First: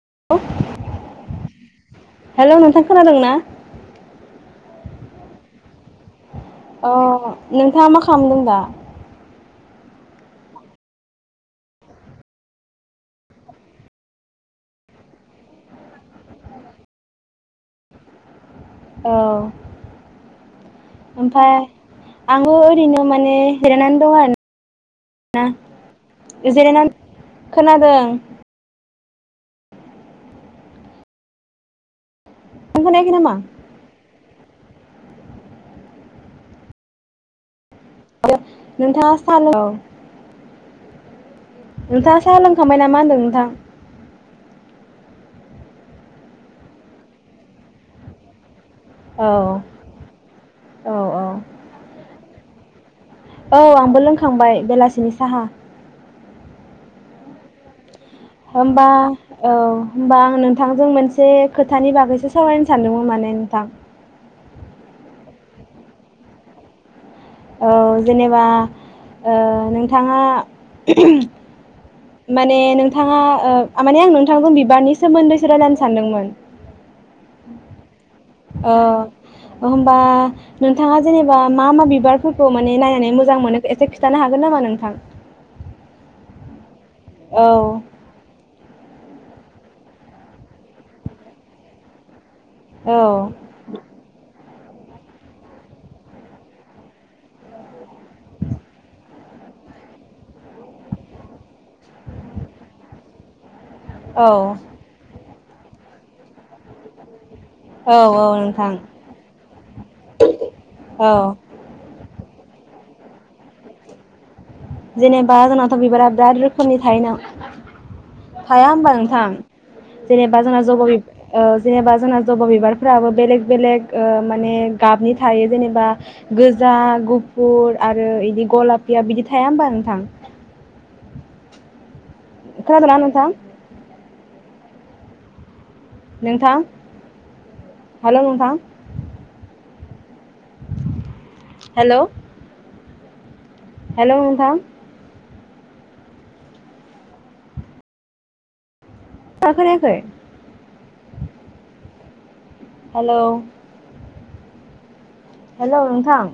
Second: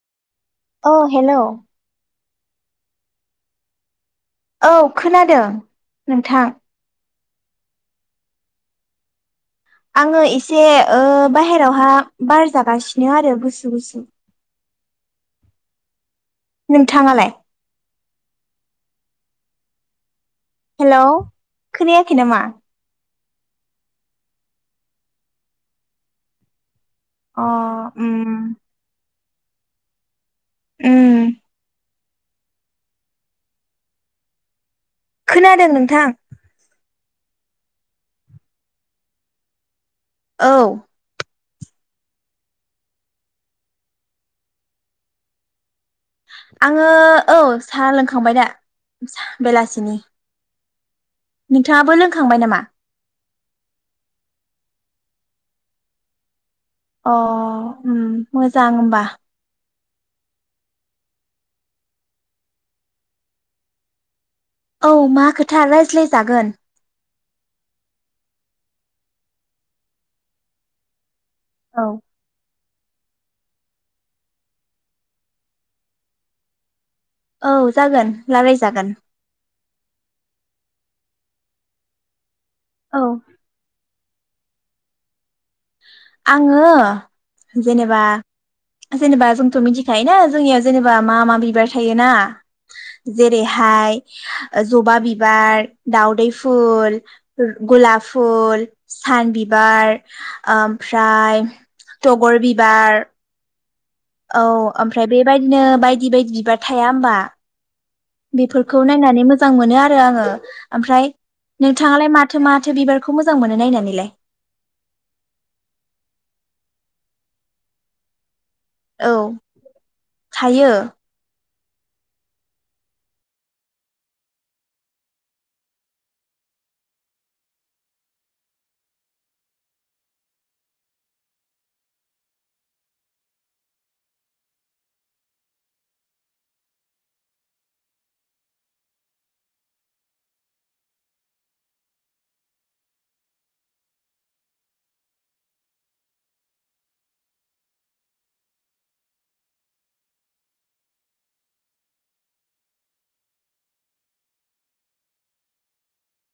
[unintelligible] ओ hello hello नोंथां खोनादों ना औ खोनादों नोंथां ओ नोंथाङा मा खालामदों दा। आङो एसे ओ बाहेरावहा बार जागासिनो आरो गुसु गुसु नोंथाङालाय औ हेलौ ओमफ्राय खोनायाखै नामा आं ओरैनो माने जिरायनानै दं आरोना जिरायनानै अ खोनादों ओम नों ओम खोनायाखै नामा खोनादों नोंथां। नोंथाङा सानो औ औ नोंथाङा साहा लोंखांबाय नामा होनदों नोंथां आङो औ सा लोंखांबाय दा औ बेलासिनि औ औ नोंथाङाबो लोंखांबाय नामा औ आंबो लोंखांबाय बेलासिनि साहा अ उम मोजां होमबा औ होमबा आं नोंथांजों मोनसे खोथानि बागैसो सावरायनो सानदोंमोन माने नोंथां औ मा खोथा रायज्लायजागोन औ जेनेबा ओ नोंथाङा [unintelligible] औ मान ए नोंथाङा ओ माने आं नोंथांखौ बिबारनि सोमोन्दैसो रायनो सानदोंमोन औ जागोन रालायजागोन होनबा नोंथाङा जेनेबा मा मा बिबार फोरखौ माने औ नायनानै मोजां मोनो एसे खिथानो हागोन नामा नोंथां आङो औ जेनेबा जेनेबा जोंथ' मिथिखायो ना जोंनियाव जेनेबा मा मा बिबार थायोना औ जेरैहाय जबा बिबार दउदै फुल गलाप फुल सान बिबार ओमफ्राय थगर बिबार औ ओमफ्राय बे बेबायदिनो बायदि बायदि बिबार थाया होमबा औ औ नोंथां बेफोरखौ नायनानै मोजां मोनो आरो आङो ओमफ्राय औ नोंथाङालाय माथो माथो बिबार खौ मोजां मोनो नायनानैलाय जेनेबा जोंनाथ' बिबारा बिराद रोखोमनि थायोना थाया हबा औ नोंथां जेनेबा जोंना थायो जब' ओ जेनेबा जोंना जबा बिबारफ्राबो बेलेग बेलेग माने गाबनि थायो जेनेबा गोजा गुफुर आरो बिदि गलाफिया बिदि थ थाया होमबा नोंथां खोनादो ना‌ नोंथां नोंथां हेल' नोंथां हेल' हेल' नोंथां [unintelligible] खोनायाखै हेल' हेल' नोंथां